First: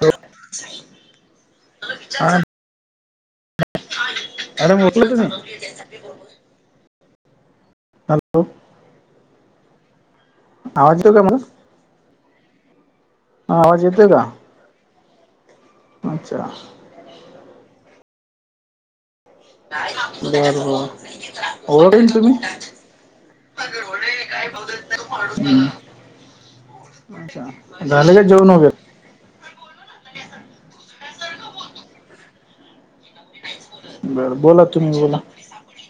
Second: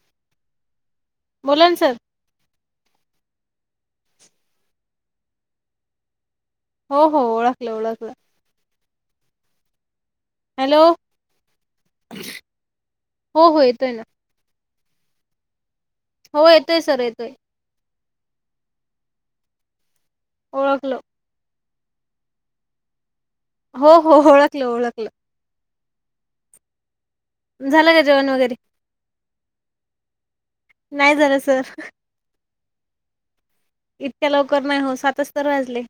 हो बोला ना सर अरे ओ [unintelligible] की मी. [inaudible] हो हो ओळखल ओळख हॅलो. आवाज येतो का माझा? ह. ह आवाज येतोय का? अच्छा हो येतोय सर येतोय. बरं बरं, ओळखलं ओळखलना तुम्ही? हो हो ओळखलं ओळखलं. हम्म अच्छा, झाल का जेऊन वगैरे? नाही झालं सर. इतक्या बरं लवकर बोला नाही हो, तुम्ही बोला सातच तर वाजले.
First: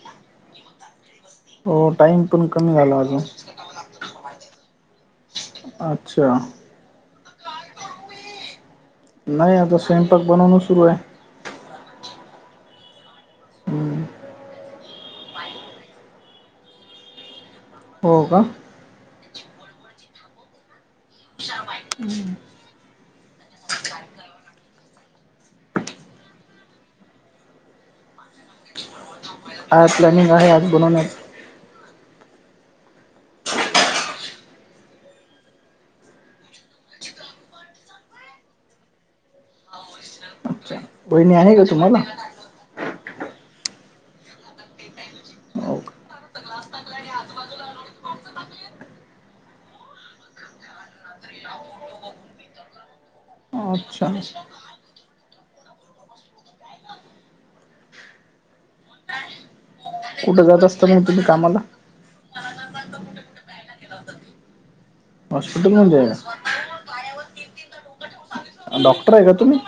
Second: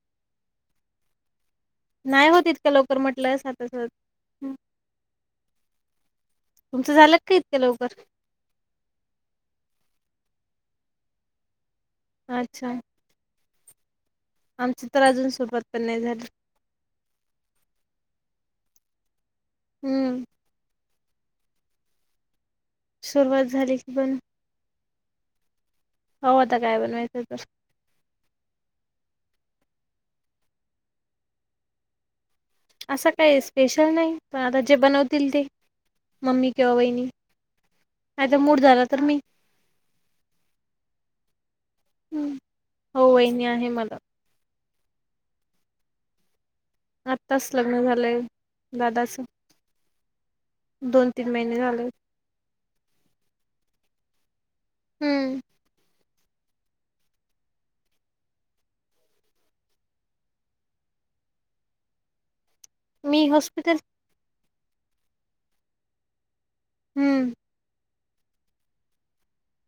हो टाइम नाही पण होत इतक्या कमी लवकर झाला अजून. म्हटलं सातच वाज हं. अच्छा. तुमचं झालं का इतक्या लवकर? नाही आता स्वयंपाक बनवून सुरू आहे. अच्छा. हम्म. आमच तर अजून सुरवात पण नाही झाली. हो का? हम्म. हम्म. सुरुवात झाली की पण, हो आता काय बनवायचं तर. काय प्लॅनिंग आहे आज बनवणार. असं काय स्पेशल नाही, पण आता जे बनवतील ते मम्मी किंवा वहिणी. माझा मूड झाला तर मी. अच्छा बहिणी आहे का तुम्हाला? हं. हो वहिनी आहे मला. हो का आताच लग्न झालंय दादाचं. दोन तीन महिने झाल अच्छा हं. कुठं जात असता मग तुम्ही कामाला? मी हॉस्पिटल हॉस्पिटलमध्ये आहे. हम्म. डॉक्टर आहे का तुम्ही?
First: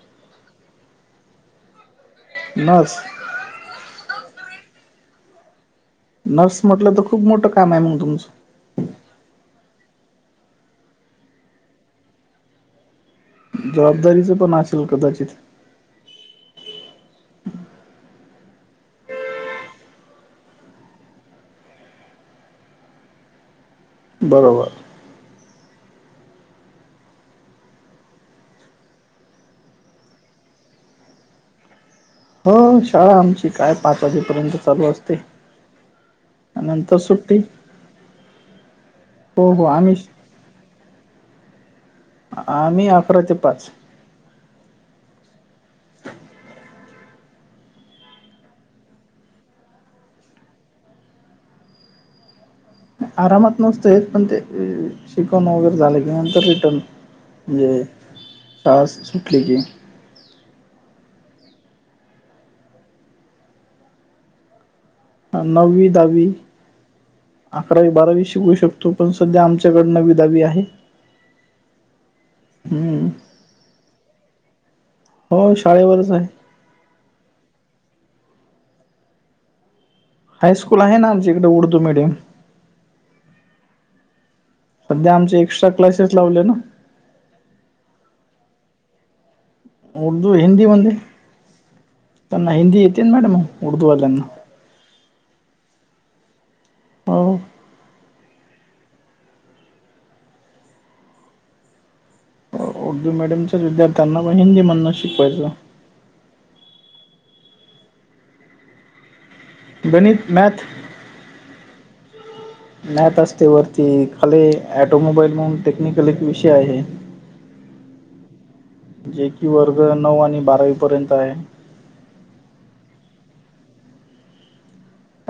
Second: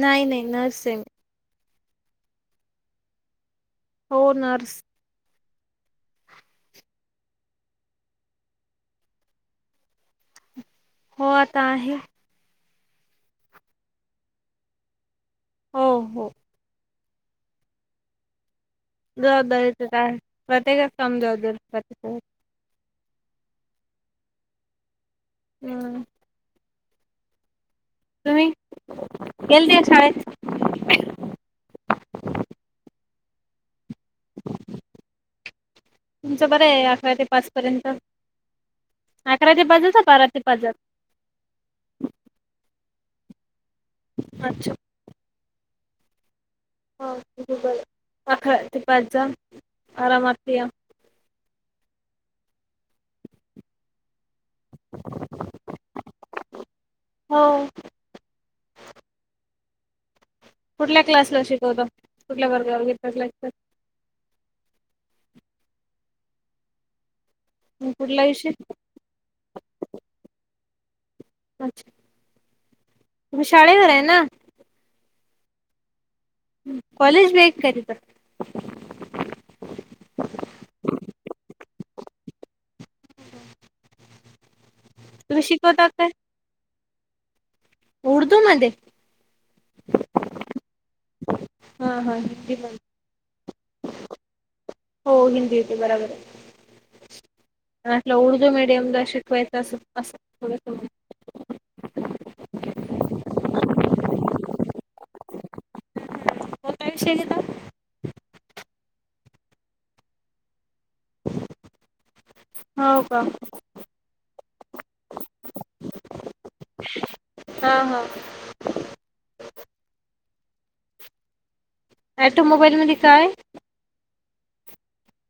नाही नाही नर्स आहे नर्स हो नर्स नर्स म्हटलं तर खूप मोठं काम आहे मग तुमचं. हो आता आहे. जबाबदारीचं पण असेल कदाचित. हो. हो. जबाबदारीचा काय प्रत्येकच काम जबाबदारीच बरोबर. हम्म. तुम्ही गेलते शाळेत. हो शाळा आमची काय पाच वाजेपर्यंत चालू असते. तुमचं बरं आहे नंतर अकरा ते सुट्टी पाच पर्यंत हो अकरा ते हो पाच आम्ही बारा. ते पाजात आम्ही अकरा ते पाच. अच्छा. अकरा ते पाच जा आरामात या. आरामात नसत पण ते शिकवणं वगैरे झालं की नंतर रिटर्न. हो म्हजे [unintelligible] सुटली की कुठल्या क्लासला शिकवता? कुठल्या वर्गावर घेता क्लास नववी दहावी अकरावी बारावी कुठला विषय शिकू शक तो पण सध्या आमच्यागत नवी दावी आहे. हम्म तुम्ही शाळेवर आहे ना? हो शाळेवरच आहे. ह कॉलेज बे करीता हायस्कूल आहे ना आमच्या इकडे उर्दू मिडियम. सध्या आमचे तुम्ही एक्स्ट्रा शिकवता काय क्लासेस लावले ना. उर्दू मध्ये उर्दू हिंदी मध्ये हा हा त्यांना मध्ये हिंदी येतेन मॅडम उर्दूवाल्या ना. हो हिंदी येते बराबर आहे. हो. उर्दू मीडियमला शिकवायचं अस असं थोडं उर्दू मीडियमच्याच विद्यार्थ्यांना त्यांना पण हिंदी मधन शिकवायला. हो काय विषय घेता? गणित मॅथ [inaudible] मॅथ का असते वरती खाली ॲटोमोबाईल म्हणून टेक्निकल एक विषय आहे. हा. हा. जे की वर्ग नऊ आणि बारावी पर्यंत आहे. ॲटोमोबाईल मध्ये काय?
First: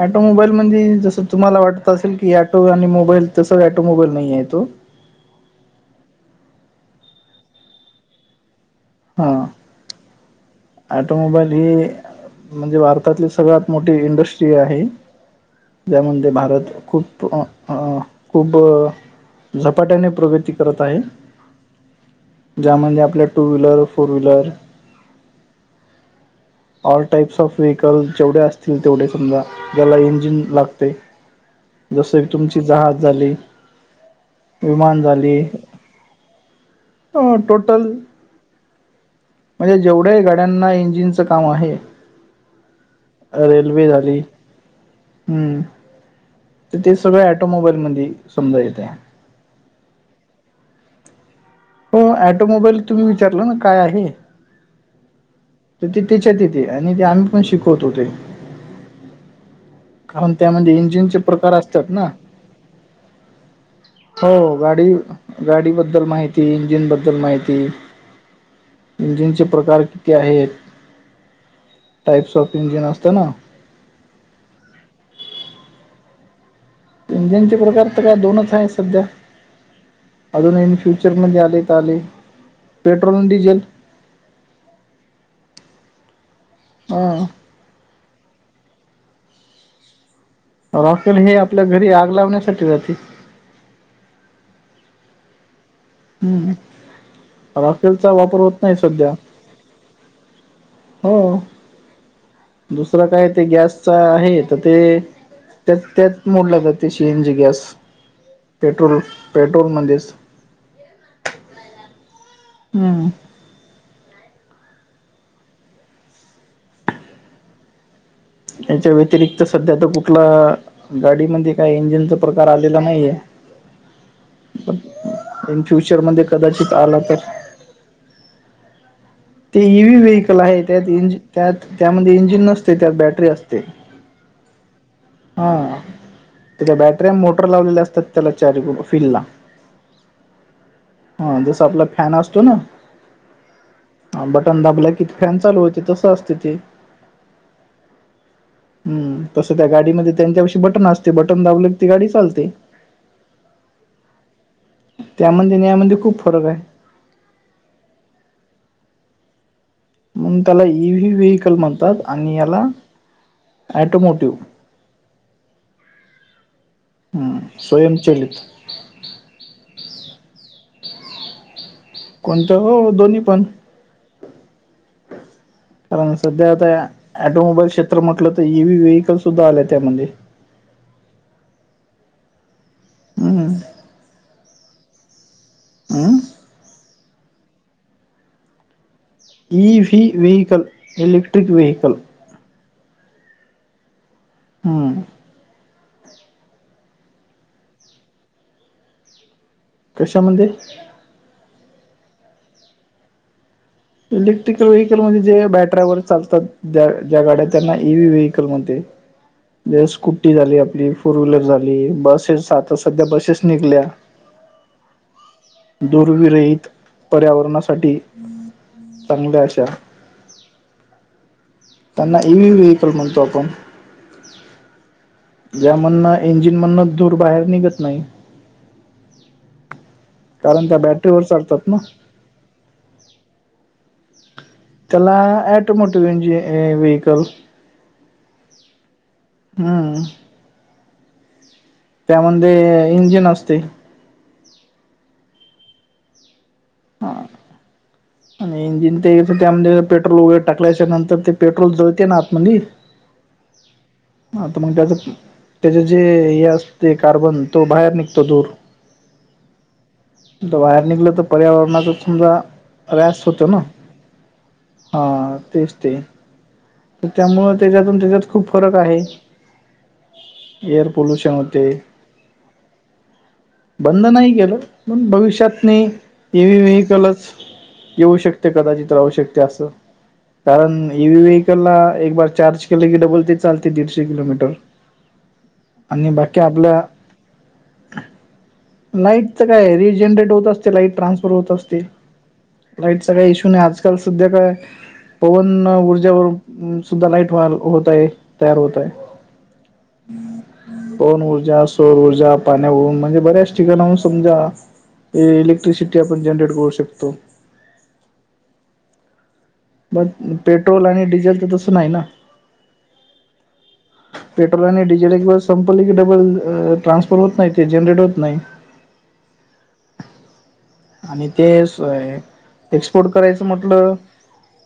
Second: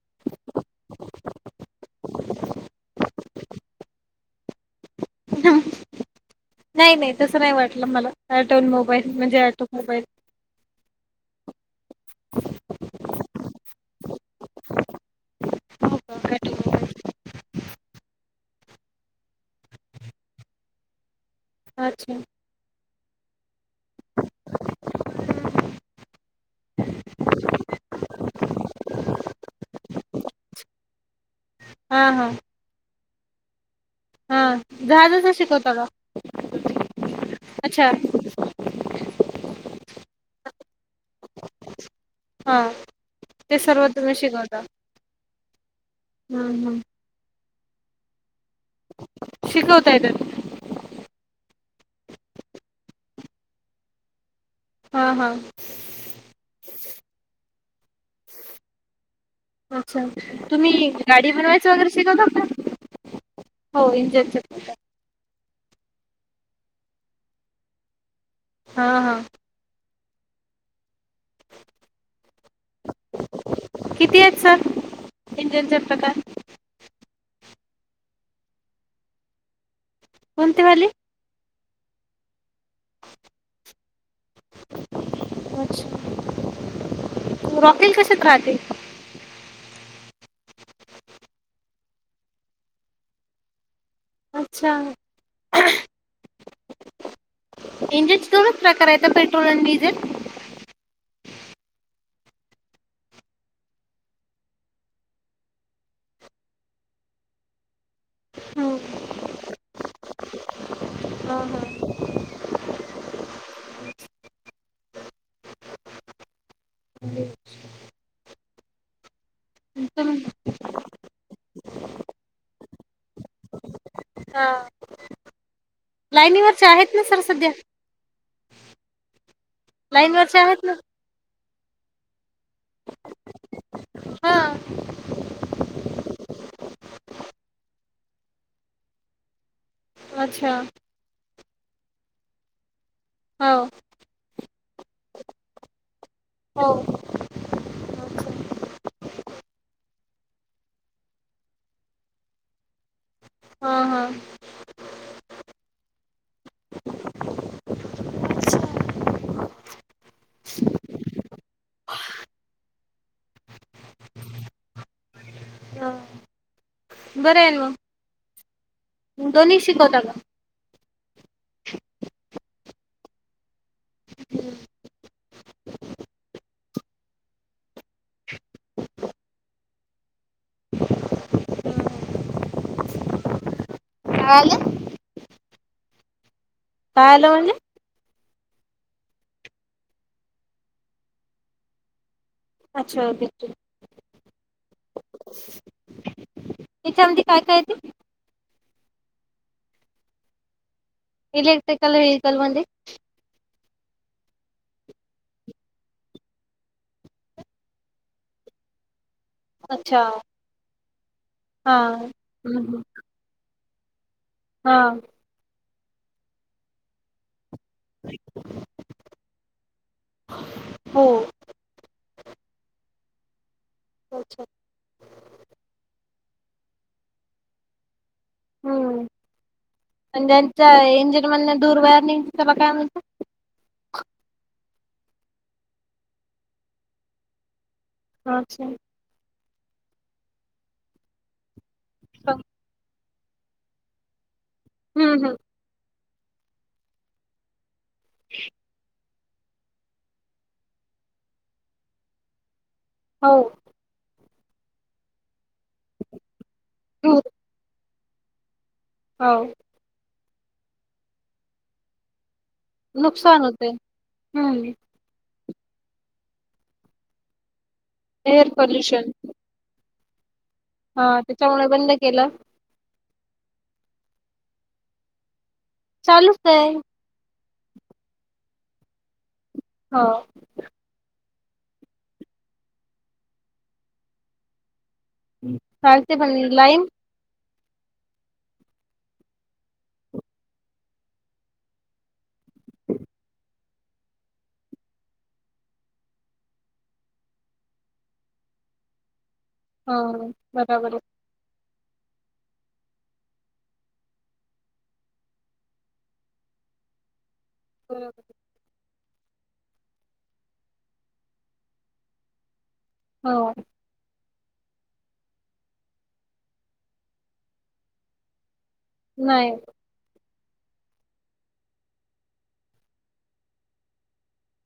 ऑटो मोबाईल म्हणजे जसं तुम्हाला ॲटोमोबाईल म्हणजे जसं, तुम्हाला वाटत असेल की ॲटो आणि मोबाईल तसं ॲटोमोबाईल नाही आहे तो नाही नाही तस नाही वाटलं मला ॲटो आणि मोबाईल म्हणजे ॲटो मोबाईल ॲटोमोबाईल ही म्हणजे भारतातली सर्वात मोठी इंडस्ट्री आहे. हो त्यामध्ये का भारत ऑटोमोबाईल खूप अ अ खूब झपाट्याने प्रगती करत आहे. अच्छा. ज्यामध्ये आपल्या two wheeler, four wheeler all types of vehicle जेवढे असतील तेवढे समजा, ज्याला इंजिन लागते. हा जस हा तुमची जहाज झाली. हा विमान जहाजाचं झाली, शिकवता का अ टोटल अच्छा म्हणजे जेवढ्याही गाड्यांना इंजिनचं काम आहे हां ते सर्व रेल्वे झाली तुम्ही शिकवता. हम्म, हम्म, तर हम्म. तेच सगळं ऑटोमोबाईल मध्ये समजा येतं. शिकवताय तर. हो ॲटोमोबाईल तुम्ही विचारलं ना काय आहे? हां हां. तर ते त्याच्यात येते आणि ते आम्ही पण शिकवतो ते. अच्छा कारण त्यामध्ये तुम्ही इंजिनचे गाडी प्रकार बनवायचं असतात वगैरे ना. शिकवता का? हो इंजनचे हो गाडी गाडी बद्दल माहिती, इंजिन बद्दल माहिती, हा हा इंजिनचे प्रकार ते आहे, टाइप्स ऑफ इंजिन असतं ना किती आहेत सर, इंजनचे प्रकार? इंजनचे प्रकार तर दोनच आहेत सध्या. अजून कोणते इन वाले फ्युचर फ्युचरमध्ये आले त आले, पेट्रोल अन डिझेल. [unintelligible] हां. रॉकेल कशात राहते? रॉकेल हे आपल्या घरी आग लावण्यासाठी राहते. अच्छा [unintelligible] हम्म, राॅकेलचा इंजिनचे वापर दोनच होत नाही प्रकार आहेत सध्या. पेट्रोल आणि डिझेल हो. दुसरं काय ते गॅसच आहे तर ते त्यात त्यात मोडला जाते सी एन जी गॅस, हम्म, पेट्रोल पेट्रोलमध्येच. हा हा. अं. याच्या व्यतिरिक्त सध्या तर तुम कुठला गाडीमध्ये काही इंजिनचा प्रकार आलेला नाहीये. हा. पण इन फ्युचर मध्ये लाईनीवरचे कदाचित आहेत आला ना तर सर सध्या ते ईव्ही व्ही लाईनवरचे इकल आहे आहेत ना त्यात इंजिन त्यात त्यामध्ये इंजिन नसते, त्यात बॅटरी असते. हा हा, तर त्या बॅटऱ्यांना मोटर लावलेले असतात त्याला चारी व्हील ला. अच्छा. हा जसा आपला फॅन असतो ना हाव. हा बटन दाबला की, फॅन चालू होते तसं असते ते. हो हम्म, तसं काय गाडीमध्ये त्यांच्यापशी बटन असते, बटन दाबले की ती गाडी चालते. हा हा त्यामध्ये अन यामध्ये खूप फरक हाय. मग त्याला ईव्हीव्ही इकल म्हणतात आणि याला ॲटोमोटिव्ह. हां. हम्म, स्वयंचलित. दोन्ही शिकवता का? कोणतं हो दोन्ही पण. अं सध्या आता या ऑटोमोबाईल क्षेत्र म्हटलं, तर ईव्ही व्हेइकल सुद्धा आले त्यामध्ये. हम्म. काय आलं? अं. काय आलं म्हणले? EV vehicle electric vehicle. अच्छा. हं. त्याच्यामध्ये काय काय येते? कशामध्ये इलेक्ट्रिकल वेहिकल म्हणजे. इलेक्ट्रिकल वव्हेवीकल म्हणजे बॅटऱ्या वगैरे चालतात? ज्या ज्या गाड्यात त्यांना ईव्ही व्हेवीकल म्हणतेतोय. ज अच्छा स्कुटी झाली आपली फोर व्हीलर हा. झाली, बसेस आता हम्म. सध्या बसेस निघल्या. हा. धूरवीरहित पर्यावरणासाठी चांगल्या अशा. हो. त्यांना एव्ही होईल. प्रूफ म्हणतो आपण. अच्छा. ज्या म्हणनं इंजिन म्हणन धूर बाहेर निघत नाही. हम्म कारण ज्यांच्या त्या बॅटरीवर इंजिन मधन चालतात ना धूर बाहेर निघतो त्याला काय म्हणतात. त्याला एटोमोटिव्हंज व्हहीकल अच्छा. हा. हम्म त्यामध्ये इंजिन असते हम्म हम्म. हा आणि इंजिन. ते त्यामध्ये पेट्रोल वगैरे टाकल्याच्या नंतर ते पेट्रोल जळते आता त्यामध्ये का ओ हा तर मग त्याच त्याचे जे हे असते धूर कार्बन. तो बाहेर निघतो धूर. हो. तो बाहेर निघला तर पर्यावरणाचां समजा. त्रास नुकसान होतो ना. होते हम्म हा तेच ते तर त्यामुळ त्याच्यातून. त्याच्यात खूप एअर फरक आहे पोल्युशन एअर हा पोल्युशन त्याच्यामुळे होते. बंद केलं बंद नाही केलं पण भविष्यातनी. चालूच ही बी आहे वेहिकलच येऊ शकते कदाचित राहू शकते असं हो कारण ए व्हीव्हीकलला एक बार चार्ज केलं की डबल ते चालते दीडशे किलोमीटर. आणि चालते पण बाकी आपल. लाईन लाईटच काय रिजनरेट होत असते, लाईट ट्रान्सफर होत असते लाईटचा काही इशू नाही आजकाल सद्ध्या काय. पवन ऊर्जेवर सुद्धा लाईट व होत आहे तयार होतय. हो बराबर आहे पवन ऊर्जा सौर ऊर्जा पाण्यावरून म्हणजे बऱ्याश ठिकाणाहुन समजा इलेक्ट्रिसिटी आपण जनरेट करू शकतो. बर मग पेट्रोल आणि डिझेल तर तसं नाही ना. हो पेट्रोल आणि डिझेल एकवेळेस संपल डबल ट्रान्सफर होत नाही ते जनरेट होत नाही. नाही आणि ते सोय एक्सपोर्ट करायचं म्हटलं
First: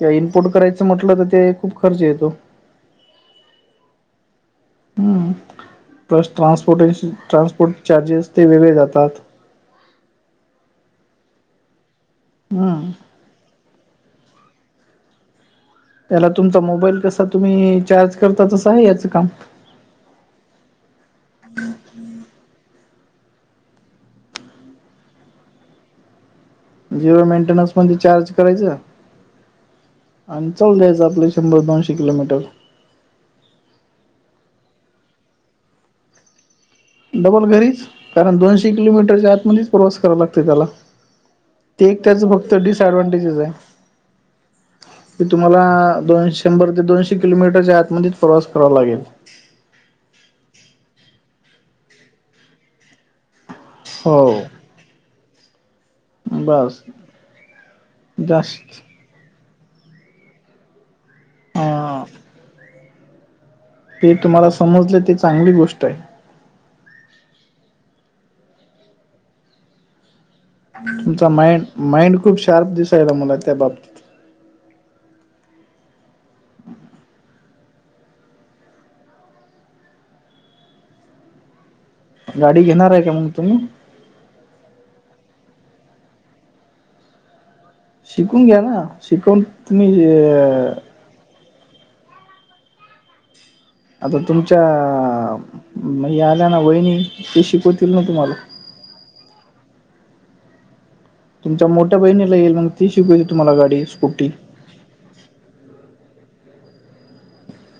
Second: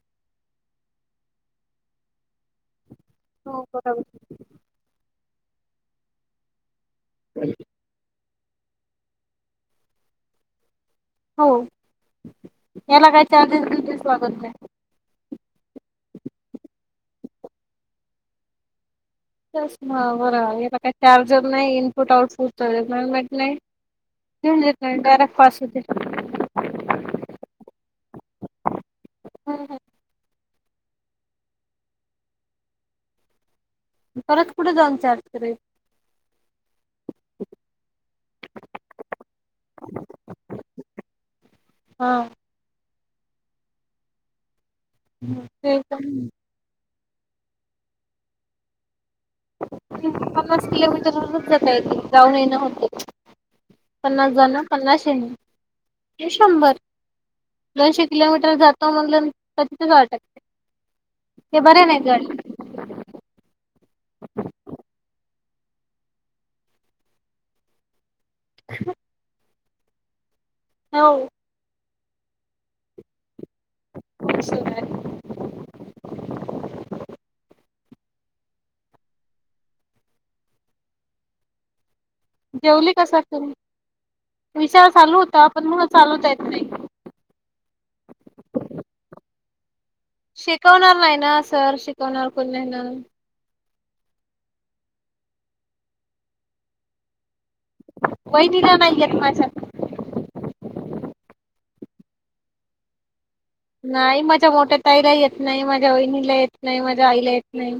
ते इनपुट करायचं म्हटलं तर ते खूप खर्च येतो. हो बराबर. हम्म प्लस ट्रांस्पोर्टेशन ट्रांस्पोर्ट. चार्जेस ते वेगळे जातात. हो हम्म याला काय चार्जेस बिर्जेस लागत नाही. त्याला तुमचा मोबाईल कसा तुम्ही चार्ज करता तसं आहे याचं काम. तच म बरं आहे याला काय चार्जर नाही इनपुट आउटपुट मेट नाही. ती हून देत नाय डायरेक्ट पास होते. जिरो मेंटेनन्स पण रिचार्ज करायचा. हम्म हम्म आणि चालून जायचं आपले शंभर दोनशे किलोमीटर. परत कुठं जाऊन चार्ज करे? डबल घरीच कारण दोनशे किलोमीटरच्या आतमध्येच प्रवास करावा लागते त्याला. ते एक हा त्याच फक्त डिसअडवांटेजस आहे की तुम्हाला ते पण दोनशे शंभर ते दोनशे किलोमीटरच्या आतमध्येत प्रवास कराव लागेल. पन्नास किलोमीटर [unintelligible] जाता येते जाऊन येणं होते. पन्नास हो जाणं पन्नाश येणे. शंभर बस दोनशे किलोमीटर जास्त जातो म्हणलं [unintelligible] अटकते. ते बरं नाही हा गाडी. ते तुम्हाला समजले ते चांगली गोष्ट आहे. [unintelligible] हो तुमचा माइंड माइंड खूप शार्प दिसायला मला त्या बाबती बसू नाय गाडी घेणार जेवली आहे का सर मग तुम्ही विशार चालू होता पण मंग चालवता येत नाही. शिकून घ्या ना शिकून तुम्ही हे शिकवणार नाही ना सर शिकवणार कोण नाही ना. आता तुमच्या म आल्या ना वहिणी ती शिक वहिनीला नाही येत माझा. तुमच्या मोठ्या बहिणीला येईल मंग. ती शिकवते तुम्हाला गाडी. नाही स्कूटी माझ्या मोठ्या ताईला येत नाही, माझ्या वहिणीला येत नाही, माझ्या आईला येत नाही.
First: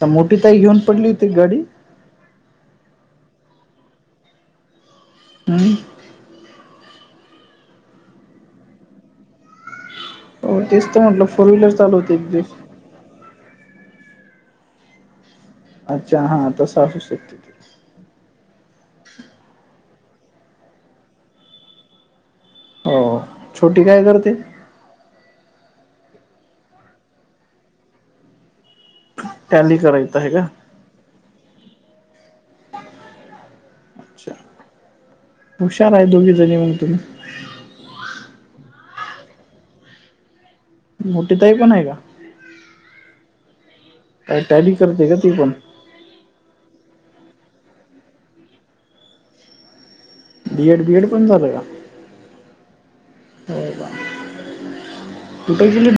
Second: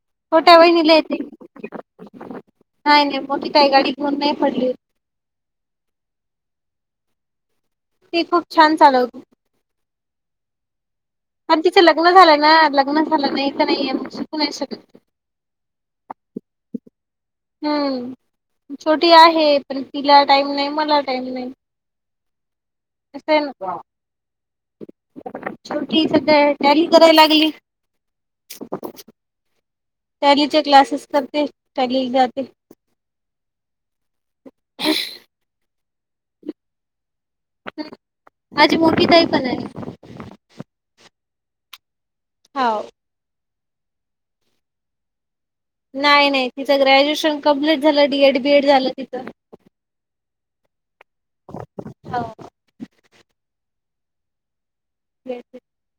तर मोठी छोट्या ताई घेऊन वहिनीला पडली येते. होती गाडी. नाही नाही मोठी ताई गाडी घेऊन नाही पडली हो हम्म. ती खूप छान चालवते. हो तेच तर म्हटलं. फोर आन व्हीलर तिचं लग्न चालवते एक झालंय ना दिवस लग्न झालं नाही तर नाही शिकू नाही शकत. अच्छा हा तसं असू शकते. हम्म छोटी आहे पण तिला टाईम नाही मला टाईम नाही. हो असताय नको छोटी काय करते छोटीचा काय टॅली कराय लागली. टॅली करायचं आहे का टॅलीचे क्लासेस करते टॅली जाते. अच्छा हुशार आहे दोघी जणी मंग तुम्ही. हम्म माझी मोठी ताई पण आहे. मोठी ताई पण आहे का? हाव. काय टॅली करते का ती पण? नाही नाही तिच्या ग्रॅज्युएशन कम्प्लीट झालं डी एड बी एड झालं तिचं. बी एड बी एड पण झालाय का अरे वाह. हो. [unintelligible]